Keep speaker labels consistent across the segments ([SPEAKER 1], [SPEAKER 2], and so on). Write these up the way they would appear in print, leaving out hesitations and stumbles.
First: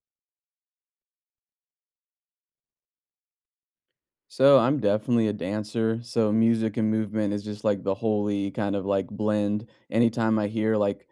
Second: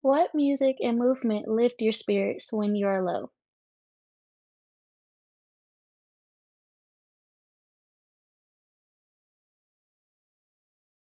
[SPEAKER 1] What music and movement lift your spirits when you are low?
[SPEAKER 2] So I'm definitely a dancer. So music and movement is just like the holy kind of like blend. Anytime I hear like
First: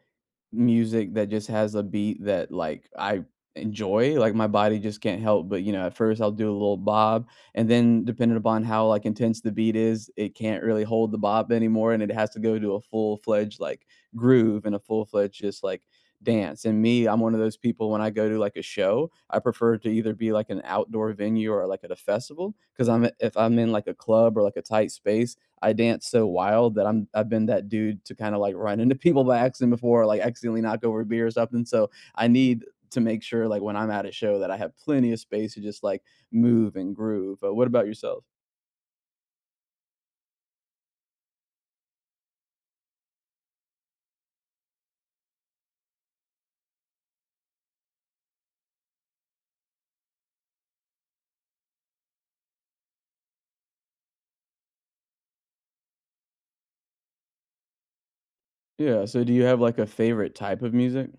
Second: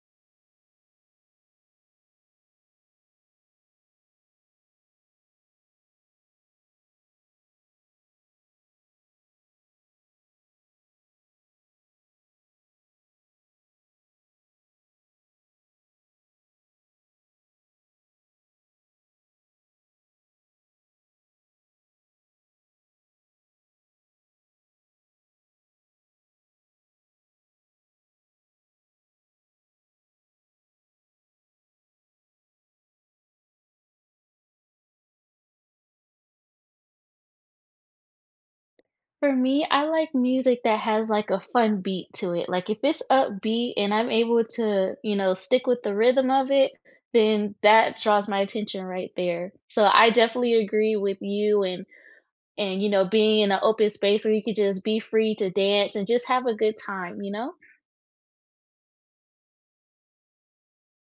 [SPEAKER 2] music that just has a beat that, like, I enjoy, like, my body just can't help but at first I'll do a little bob, and then depending upon how, like, intense the beat is, it can't really hold the bob anymore, and it has to go to a full-fledged, like, groove and a full-fledged just, like, dance, and me, I'm one of those people when I go to, like, a show, I prefer to either be, like, an outdoor venue or, like, at a festival, because 'cause I'm if I'm in, like, a club or, like, a tight space, I dance so wild that I've been that dude to kinda, like, run into people by accident before, like, accidentally knock over a beer or something, so I need to make sure, like, when I'm at a show that I have plenty of space to just, like, move and groove, but what about yourself?
[SPEAKER 1] For me, I like music that has like a fun beat to it. Like if it's upbeat and I'm able to, you know, stick with the rhythm of it, then that draws my attention right there. So I definitely agree with you and you know, being in an open space where you could just be free to dance and just have a good time, you know?
[SPEAKER 2] Yeah, so do you have, like, a favorite type of music?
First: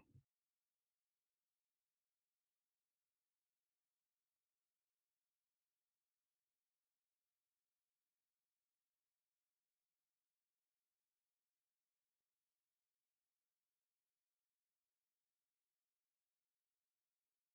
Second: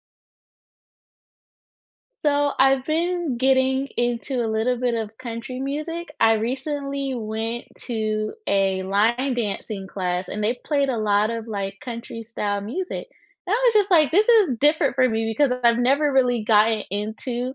[SPEAKER 1] So I've been getting into a little bit of country music. I recently went to a line dancing class and they played a lot of like country style music. And I was just like, this is different for me because I've never really gotten into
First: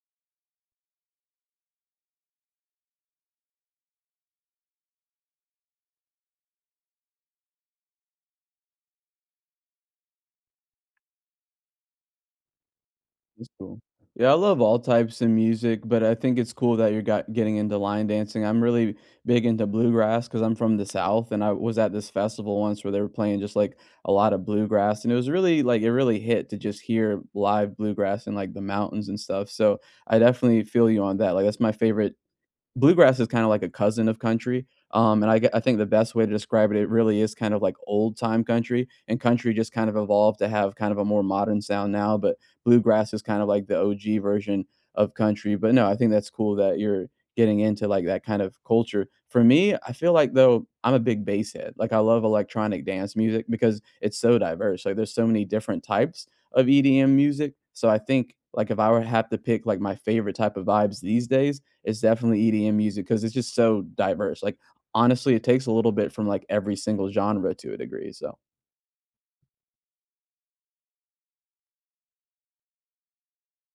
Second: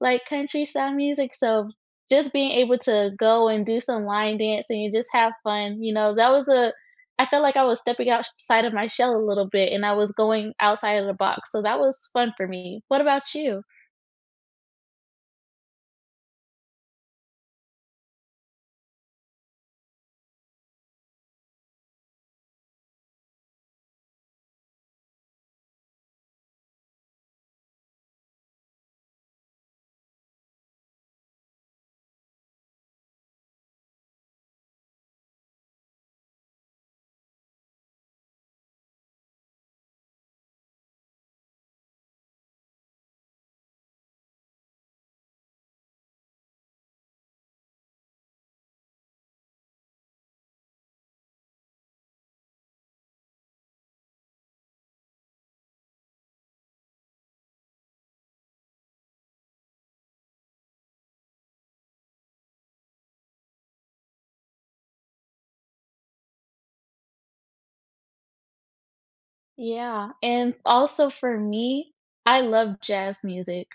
[SPEAKER 1] like country style music. So just being able to go and do some line dancing and just have fun, you know, that was a I felt like I was stepping outside of my shell a little bit and I was going outside of the box. So that was fun for me. What about
[SPEAKER 2] That's
[SPEAKER 1] you?
[SPEAKER 2] cool. Yeah, I love all types of music, but I think it's cool that you're got getting into line dancing. I'm really big into bluegrass because I'm from the South, and I was at this festival once where they were playing just like a lot of bluegrass, and it was really like it really hit to just hear live bluegrass in like the mountains and stuff. So I definitely feel you on that. Like, that's my favorite. Bluegrass is kinda like a cousin of country, and I think the best way to describe it, it really is kind of like old time country, and country just kind of evolved to have kind of a more modern sound now, but bluegrass is kind of like the OG version of country, but no, I think that's cool that you're getting into, like, that kind of culture. For me, I feel like, though, I'm a big bass head, like, I love electronic dance music because it's so diverse, like, there's so many different types of EDM music, so I think, like, if I would have to pick, like, my favorite type of vibes these days it's definitely EDM music because it's just so diverse. Like, honestly, it takes a little bit from like every single genre to a degree. So
[SPEAKER 1] Yeah, and also for me, I love jazz music.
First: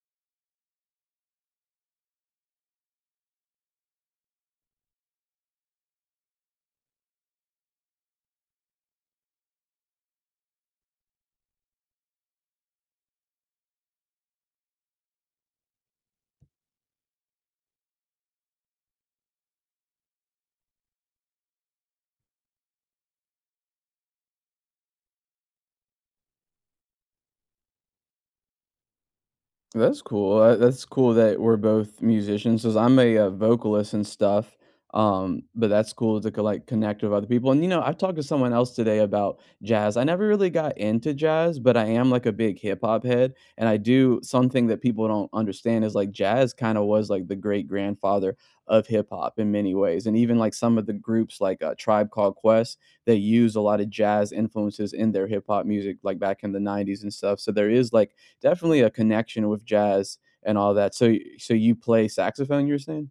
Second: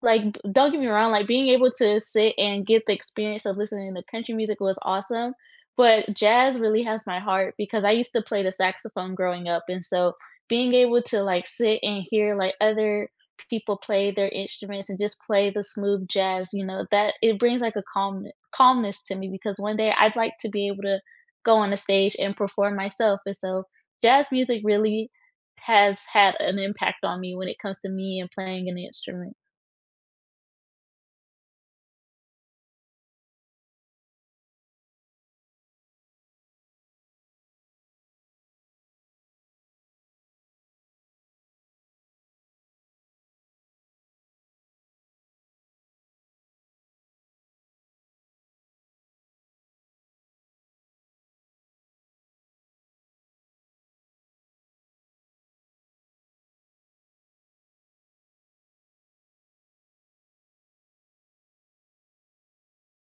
[SPEAKER 1] Like, b don't get me wrong, like, being able to sit and get the experience of listening to country music was awesome, but jazz really has my heart because I used to play the saxophone growing up, and so being able to, like, sit and hear, like, other people play their instruments and just play the smooth jazz, you know, that it brings, like, a calmness to me because one day I'd like to be able to go on a stage and perform myself, and so jazz music really has had an impact on me when it comes to me and playing an instrument.
[SPEAKER 2] that's cool. That's cool that we're both musicians, because 'cause I'm a, vocalist and stuff, but that's cool to co like, connect with other people, and I talked to someone else today about jazz. I never really got into jazz, but I am, like, a big hip-hop head, and I do something that people don't understand is, like, jazz kinda was, like, the great-grandfather of hip-hop in many ways, and even, like, some of the groups like, Tribe Called Quest, they use a lot of jazz influences in their hip-hop music, like, back in the '90s and stuff, so there is, like, definitely a connection with jazz and all that. So, you play saxophone? You were saying?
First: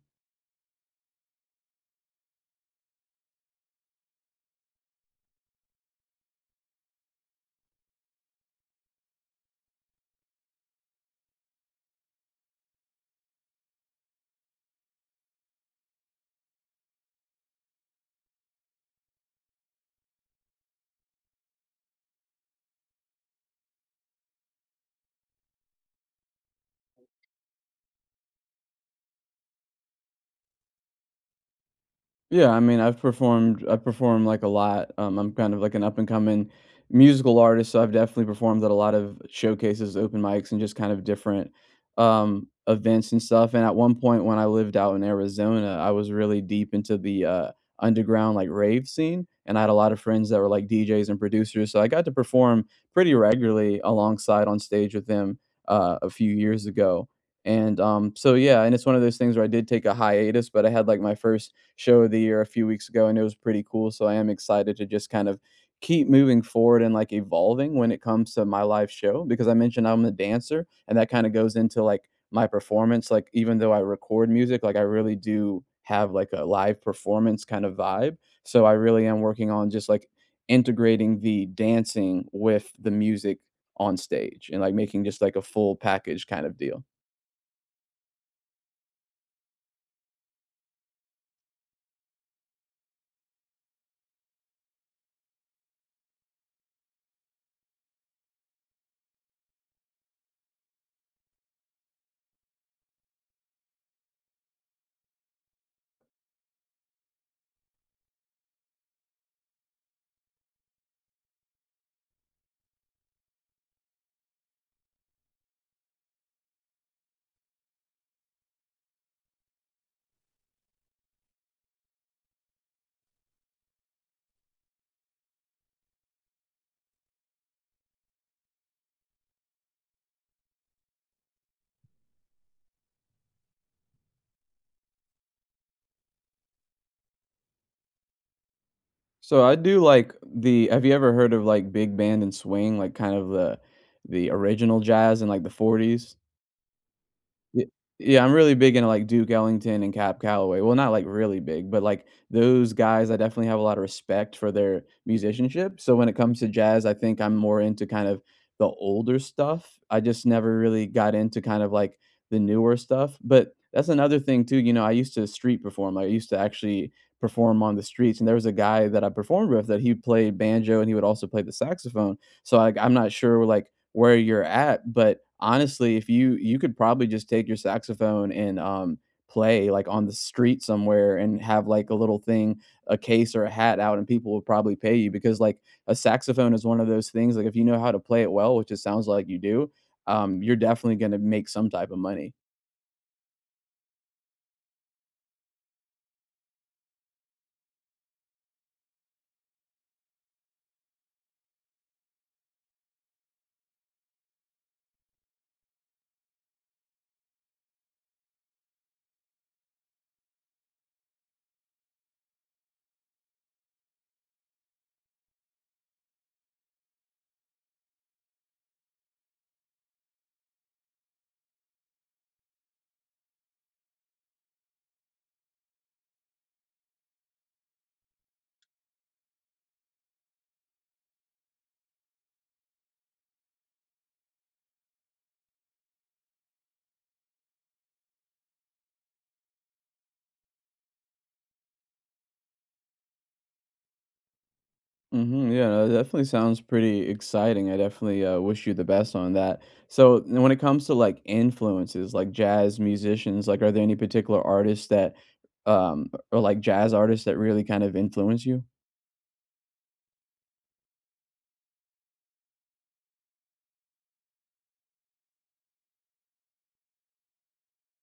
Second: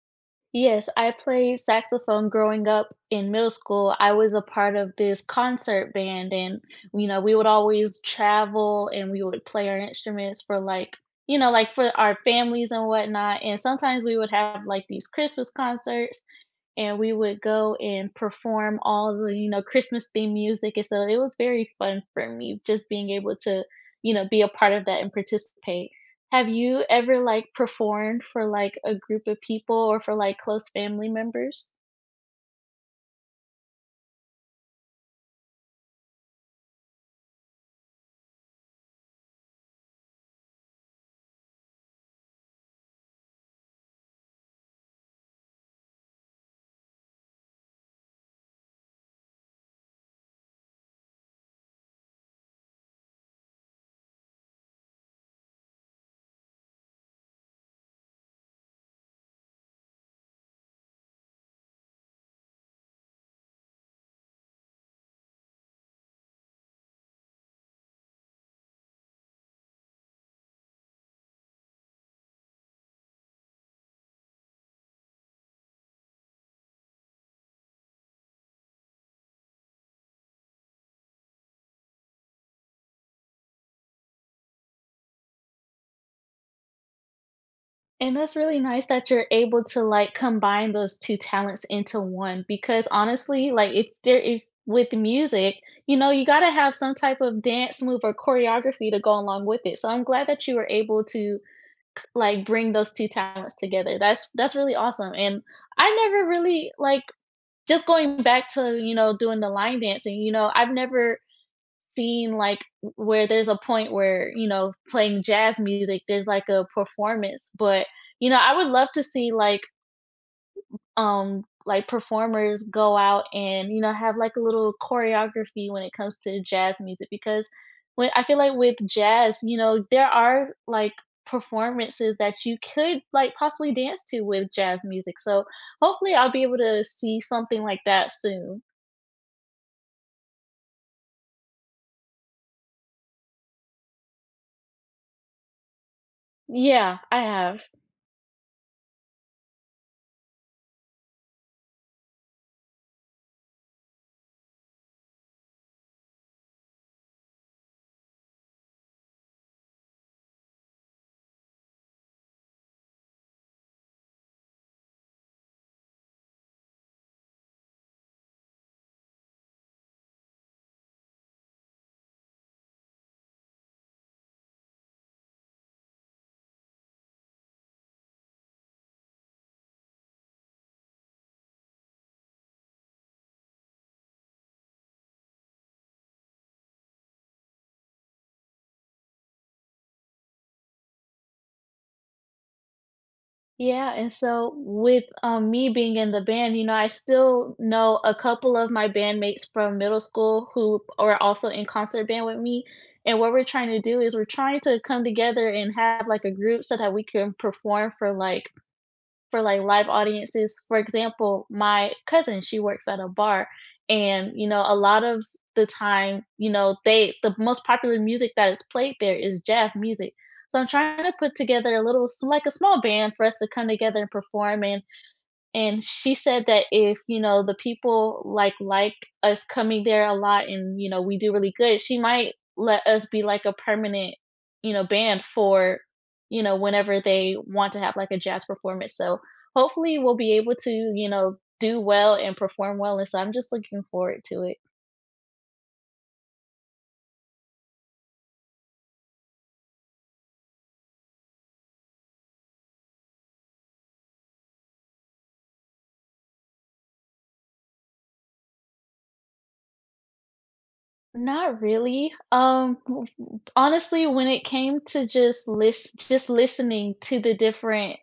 [SPEAKER 1] Yes, I played saxophone growing up in middle school. I was a part of this concert band, and you know, we would always travel and we would play our instruments for like, you know, like for our families and whatnot. And sometimes we would have like these Christmas concerts and we would go and perform all the, you know, Christmas themed music. And so it was very fun for me just being able to, you know, be a part of that and participate. Have you ever, like, performed for, like, a group of people or for, like, close family members?
[SPEAKER 2] Yeah, I mean, I perform, like, a lot, I'm kind of like an up-and-coming musical artist, so I've definitely performed at a lot of showcases, open mics, and just kind of different, events and stuff, and at one point when I lived out in Arizona, I was really deep into the, underground, like, rave scene, and I had a lot of friends that were, like, DJs and producers, so I got to perform pretty regularly alongside on stage with them, a few years ago, and, so yeah, and it's one of those things where I did take a hiatus, but I had, like, my first show of the year a few weeks ago, and it was pretty cool. So I am excited to just kind of keep moving forward and like evolving when it comes to my live show because I mentioned I'm a dancer, and that kind of goes into like my performance. Like, even though I record music, like I really do have like a live performance kind of vibe. So I really am working on just like integrating the dancing with the music on stage and like making just like a full package kind of deal.
[SPEAKER 1] And that's really nice that you're able to, like, combine those 2 talents into one because honestly, like, if with music, you know, you gotta have some type of dance move or choreography to go along with it. So I'm glad that you were able to, like, bring those 2 talents together. That's really awesome, and I never really, like just going back to, you know, doing the line dancing, you know, I've never seen like where there's a point where you know playing jazz music there's like a performance but you know I would love to see like performers go out and you know have like a little choreography when it comes to jazz music because when I feel like with jazz you know there are like performances that you could like possibly dance to with jazz music so hopefully I'll be able to see something like that soon.
[SPEAKER 2] So I do like the have you ever heard of like big band and swing, like kind of the original jazz in like the 40s?
[SPEAKER 1] Yeah, I have.
[SPEAKER 2] Ye yeah, I'm really big into, like, Duke Ellington and Cap Calloway. Well, not, like, really big, but, like, those guys, I definitely have a lot of respect for their musicianship, so when it comes to jazz, I think I'm more into kind of the older stuff. I just never really got into kind of, like, the newer stuff, but that's another thing too, I used to street perform. I used to actually perform on the streets, and there was a guy that I performed with that he played banjo and he would also play the saxophone, so like I'm not sure like where you're at, but honestly, if you could probably just take your saxophone and play like on the street somewhere and have like a little thing, a case or a hat out and people will probably pay you because like a saxophone is one of those things like if you know how to play it well, which it sounds like you do, you're definitely going to make some type of money.
[SPEAKER 1] Yeah, and so with me being in the band, you know, I still know a couple of my bandmates from middle school who are also in concert band with me. And what we're trying to do is we're trying to come together and have like a group so that we can perform for like live audiences. For example, my cousin, she works at a bar and you know, a lot of the time, you know, they the most popular music that is played there is jazz music. So I'm trying to put together a little like a small band for us to come together and perform and she said that if you know the people like us coming there a lot and you know we do really good she might let us be like a permanent you know band for you know whenever they want to have like a jazz performance so hopefully we'll be able to you know do well and perform well and so I'm just looking forward to it.
[SPEAKER 2] Mhm. Yeah, no, that definitely sounds pretty exciting. I definitely, wish you the best on that. So, n when it comes to, like, influences, like jazz musicians, like, are there any particular artists that, or, like, jazz artists that really kind of influence you?
[SPEAKER 1] Not really. W w Honestly, when it came to just listening to the different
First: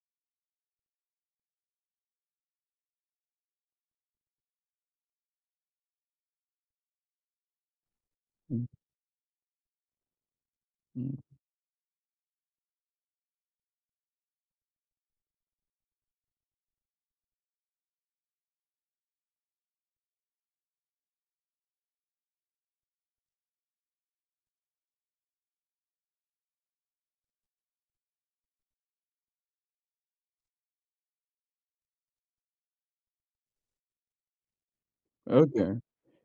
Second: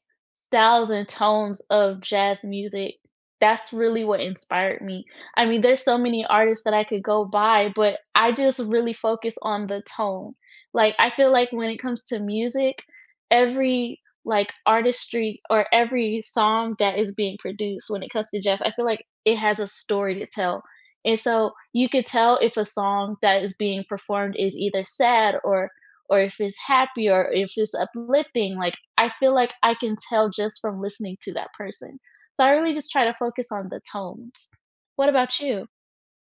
[SPEAKER 1] styles and tones of jazz music, that's really what inspired me. I mean, there's so many artists that I could go by, but I just
[SPEAKER 2] Mm.
[SPEAKER 1] really focus on the tone. Like, I feel
[SPEAKER 2] Mm.
[SPEAKER 1] like when it comes to music, every, like, artistry or every song that is being produced when it comes to jazz, I feel like it has a story to tell. And so you could tell if a song that is being performed is either sad or if it's happy or if it's uplifting. Like I feel like I can tell just from listening to that person. So I really just try to focus on the tones. What about you?
[SPEAKER 2] Okay.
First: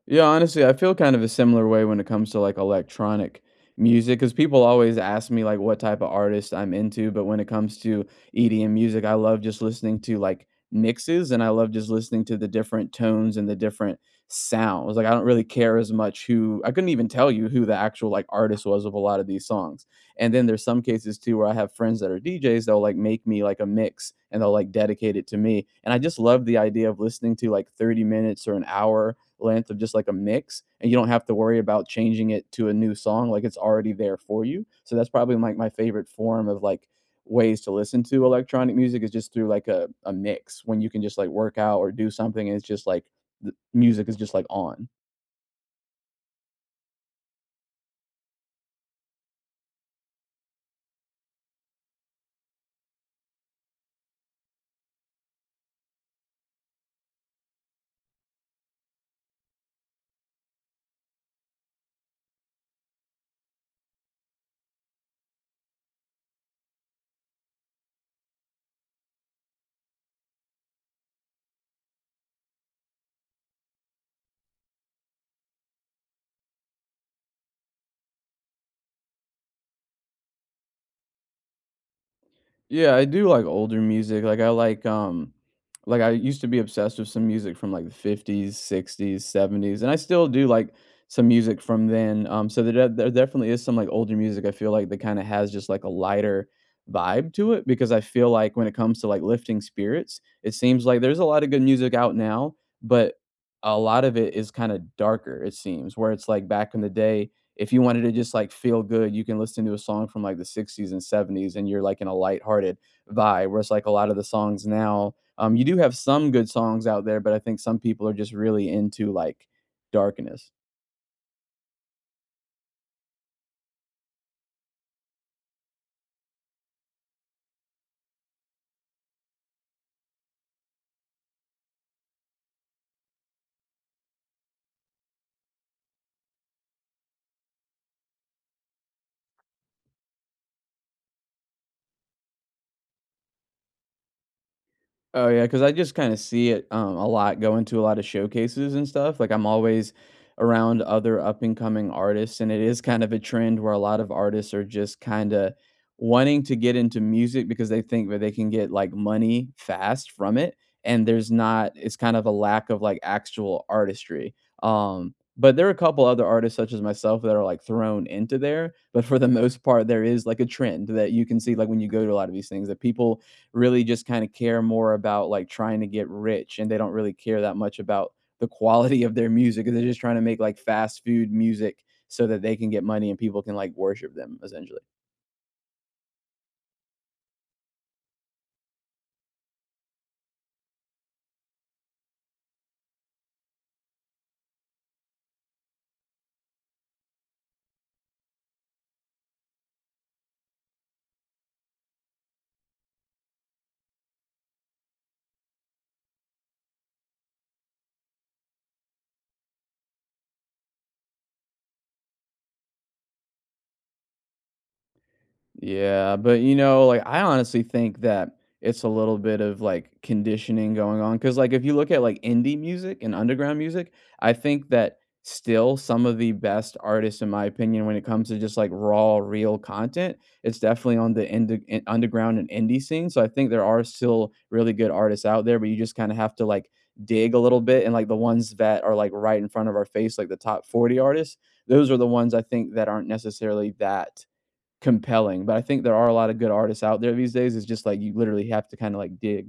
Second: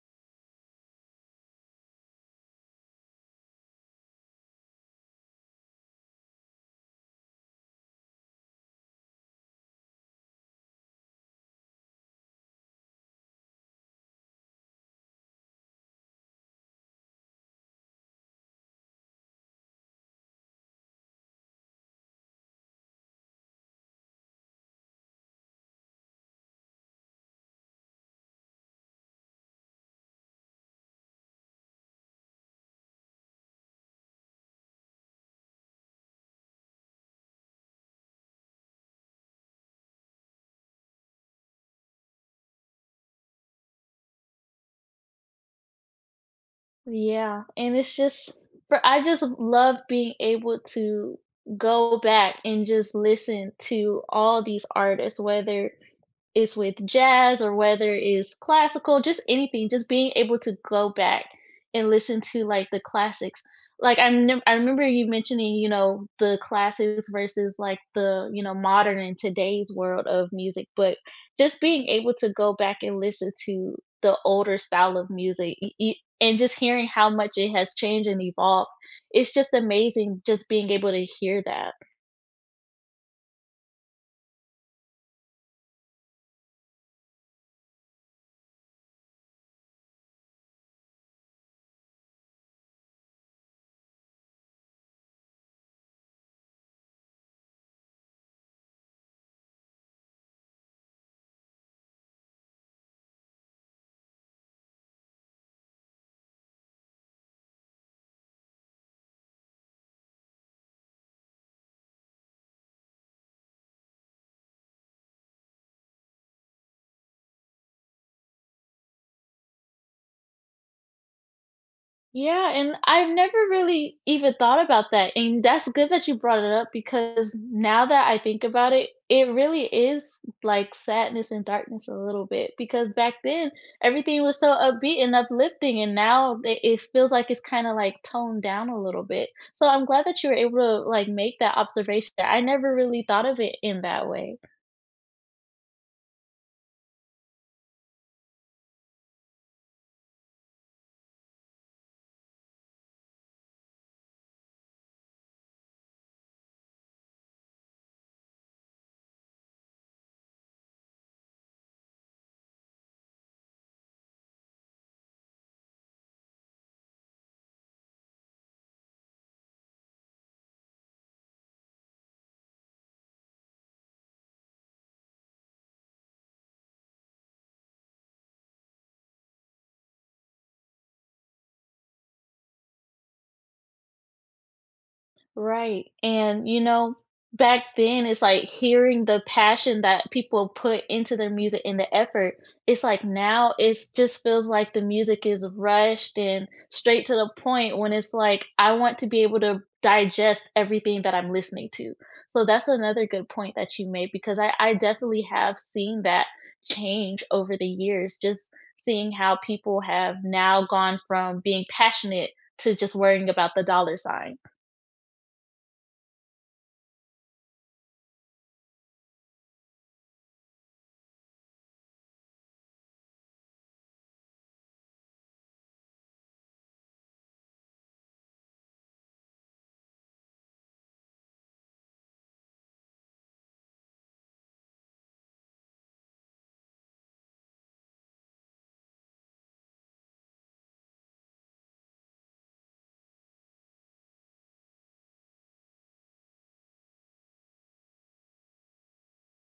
[SPEAKER 2] Yeah, honestly, I feel kind of a similar way when it comes to like electronic music because people always ask me like what type of artist I'm into. But when it comes to EDM music, I love just listening to like mixes and I love just listening to the different tones and the different sounds. Like, I don't really care as much who I couldn't even tell you who the actual like artist was of a lot of these songs. And then there's some cases too where I have friends that are DJs, they'll like make me like a mix and they'll like dedicate it to me. And I just love the idea of listening to like 30 minutes or an hour length of just like a mix and you don't have to worry about changing it to a new song like it's already there for you so that's probably like my favorite form of like ways to listen to electronic music is just through like a mix when you can just like work out or do something and it's just like the music is just like on.
[SPEAKER 1] Yeah, and it's just for I just love being able to go back and just listen to all these artists whether it's with jazz or whether it's classical, just anything, just being able to go back and listen to like the classics. Like I remember you mentioning, you know, the classics versus like the, you know, modern and today's world of music, but just being able to go back and listen to the older style of music and just hearing how much it has changed and evolved. It's just amazing just being able to hear that.
[SPEAKER 2] Yeah, I do like older music. Like, I like I used to be obsessed with some music from like the 50s, 60s, 70s, and I still do like some music from then. So there definitely is some like older music I feel like that kind of has just like a lighter vibe to it because I feel like when it comes to like lifting spirits, it seems like there's a lot of good music out now, but a lot of it is kind of darker it seems where it's like back in the day if you wanted to just like feel good, you can listen to a song from like the 60s and 70s and you're like in a lighthearted vibe. Whereas like a lot of the songs now, you do have some good songs out there, but I think some people are just really into like darkness.
[SPEAKER 1] Yeah, and I've never really even thought about that, and that's good that you brought it up because now that I think about it, it really is like sadness and darkness a little bit because back then everything was so upbeat and uplifting, and now it feels like it's kind of like toned down a little bit. So I'm glad that you were able to like make that observation. I never really thought of it in that way.
[SPEAKER 2] Oh yeah, because I just kinda see it, a lot going to a lot of showcases and stuff, like, I'm always around other up-and-coming artists, and it is kind of a trend where a lot of artists are just kinda wanting to get into music because they think that they can get, like, money fast from it, and there's not it's kind of a lack of, like, actual artistry, but there are a couple other artists such as myself that are, like, thrown into there, but for the most part, there is, like, a trend that you can see, like, when you go to a lot of these things that people really just kind of care more about like trying to get rich and they don't really care that much about the quality of their music. They're just trying to make like fast food music so that they can get money and people can like worship them essentially.
[SPEAKER 1] Right, and, you know, back then, it's like hearing the passion that people put into their music and the effort, it's like now it's just feels like the music is rushed and straight to the point when it's like, I want to be able to digest everything that I'm listening to. So that's another good point that you made because I definitely have seen that change over the years, just seeing how people have now gone from being passionate to just worrying about the dollar sign.
[SPEAKER 2] Yeah, but like I honestly think that it's a little bit of like conditioning going on because like if you look at like indie music and underground music, I think that still some of the best artists in my opinion when it comes to just like raw real content, it's definitely on the underground and indie scene. So I think there are still really good artists out there, but you just kind of have to like dig a little bit and like the ones that are like right in front of our face like the top 40 artists, those are the ones I think that aren't necessarily that compelling, but I think there are a lot of good artists out there these days, it's just like you literally have to kinda, like, dig.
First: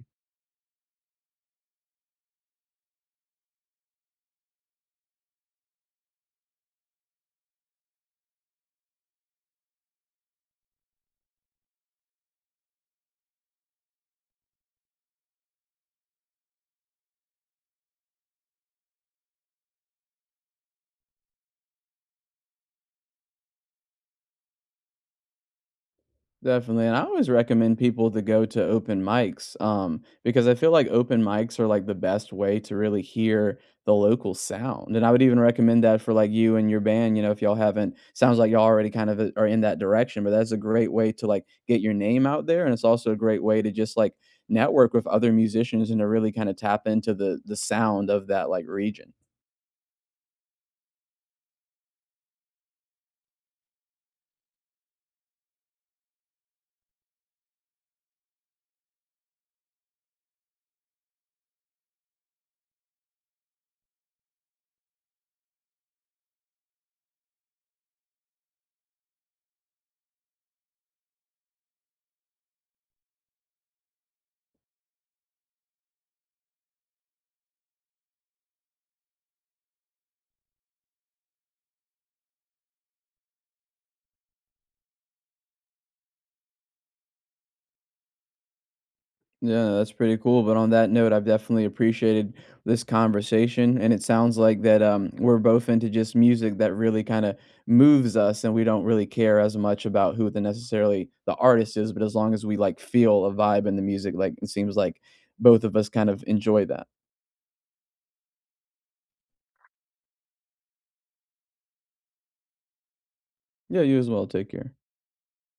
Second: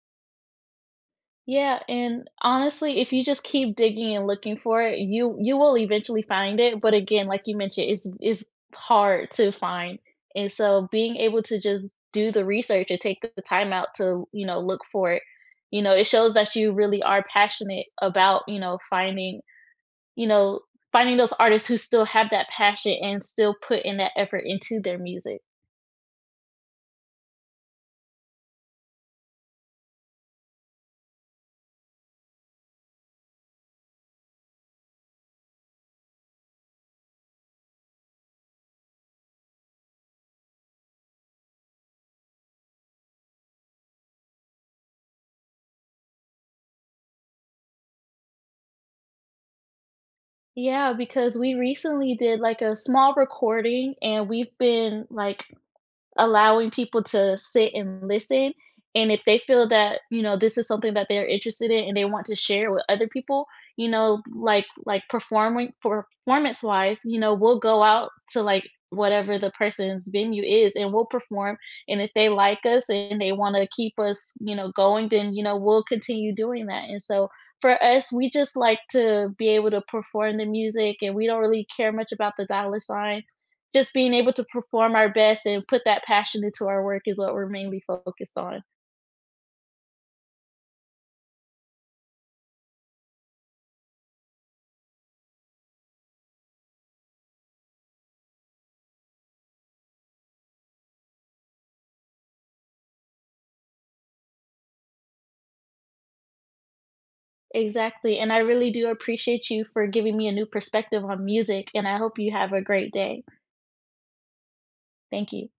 [SPEAKER 1] Yeah, and honestly, if you just keep digging and looking for it, you will eventually find it, but again, like you mentioned, it's hard to find. And so being able to just do the research and take the time out to, you know, look for it, you know, it shows that you really are passionate about, you know, finding those artists who still have that passion and still put in that effort into their music.
[SPEAKER 2] Definitely, and I always recommend people to go to open mics, because I feel like open mics are, like, the best way to really hear the local sound, and I would even recommend that for, like, you and your band, if y'all haven't sounds like y'all already kind of, are in that direction, but that's a great way to, like, get your name out there, and it's also a great way to just, like, network with other musicians and to really kinda tap into the sound of that, like, region.
[SPEAKER 1] Yeah, because we recently did like a small recording and we've been like allowing people to sit and listen. And if they feel that, you know, this is something that they're interested in and they want to share with other people, you know, like performing performance wise, you know, we'll go out to like whatever the person's venue is and we'll perform. And if they like us and they want to keep us, you know, going, then you know, we'll continue doing that. And so for us, we just like to be able to perform the music and we don't really care much about the dollar sign just being able to perform our best and put that passion into our work is what we're mainly focused on.
[SPEAKER 2] Yeah, that's pretty cool. But on that note, I've definitely appreciated this conversation, and it sounds like that we're both into just music that really kind of moves us, and we don't really care as much about who the necessarily the artist is, but as long as we like feel a vibe in the music, like it seems like both of us kind of enjoy that.
[SPEAKER 1] Exactly. And I really do appreciate you for giving me a new perspective on music, and I hope you have a great day.
[SPEAKER 2] Yeah, you as well. Take care.
[SPEAKER 1] Thank you.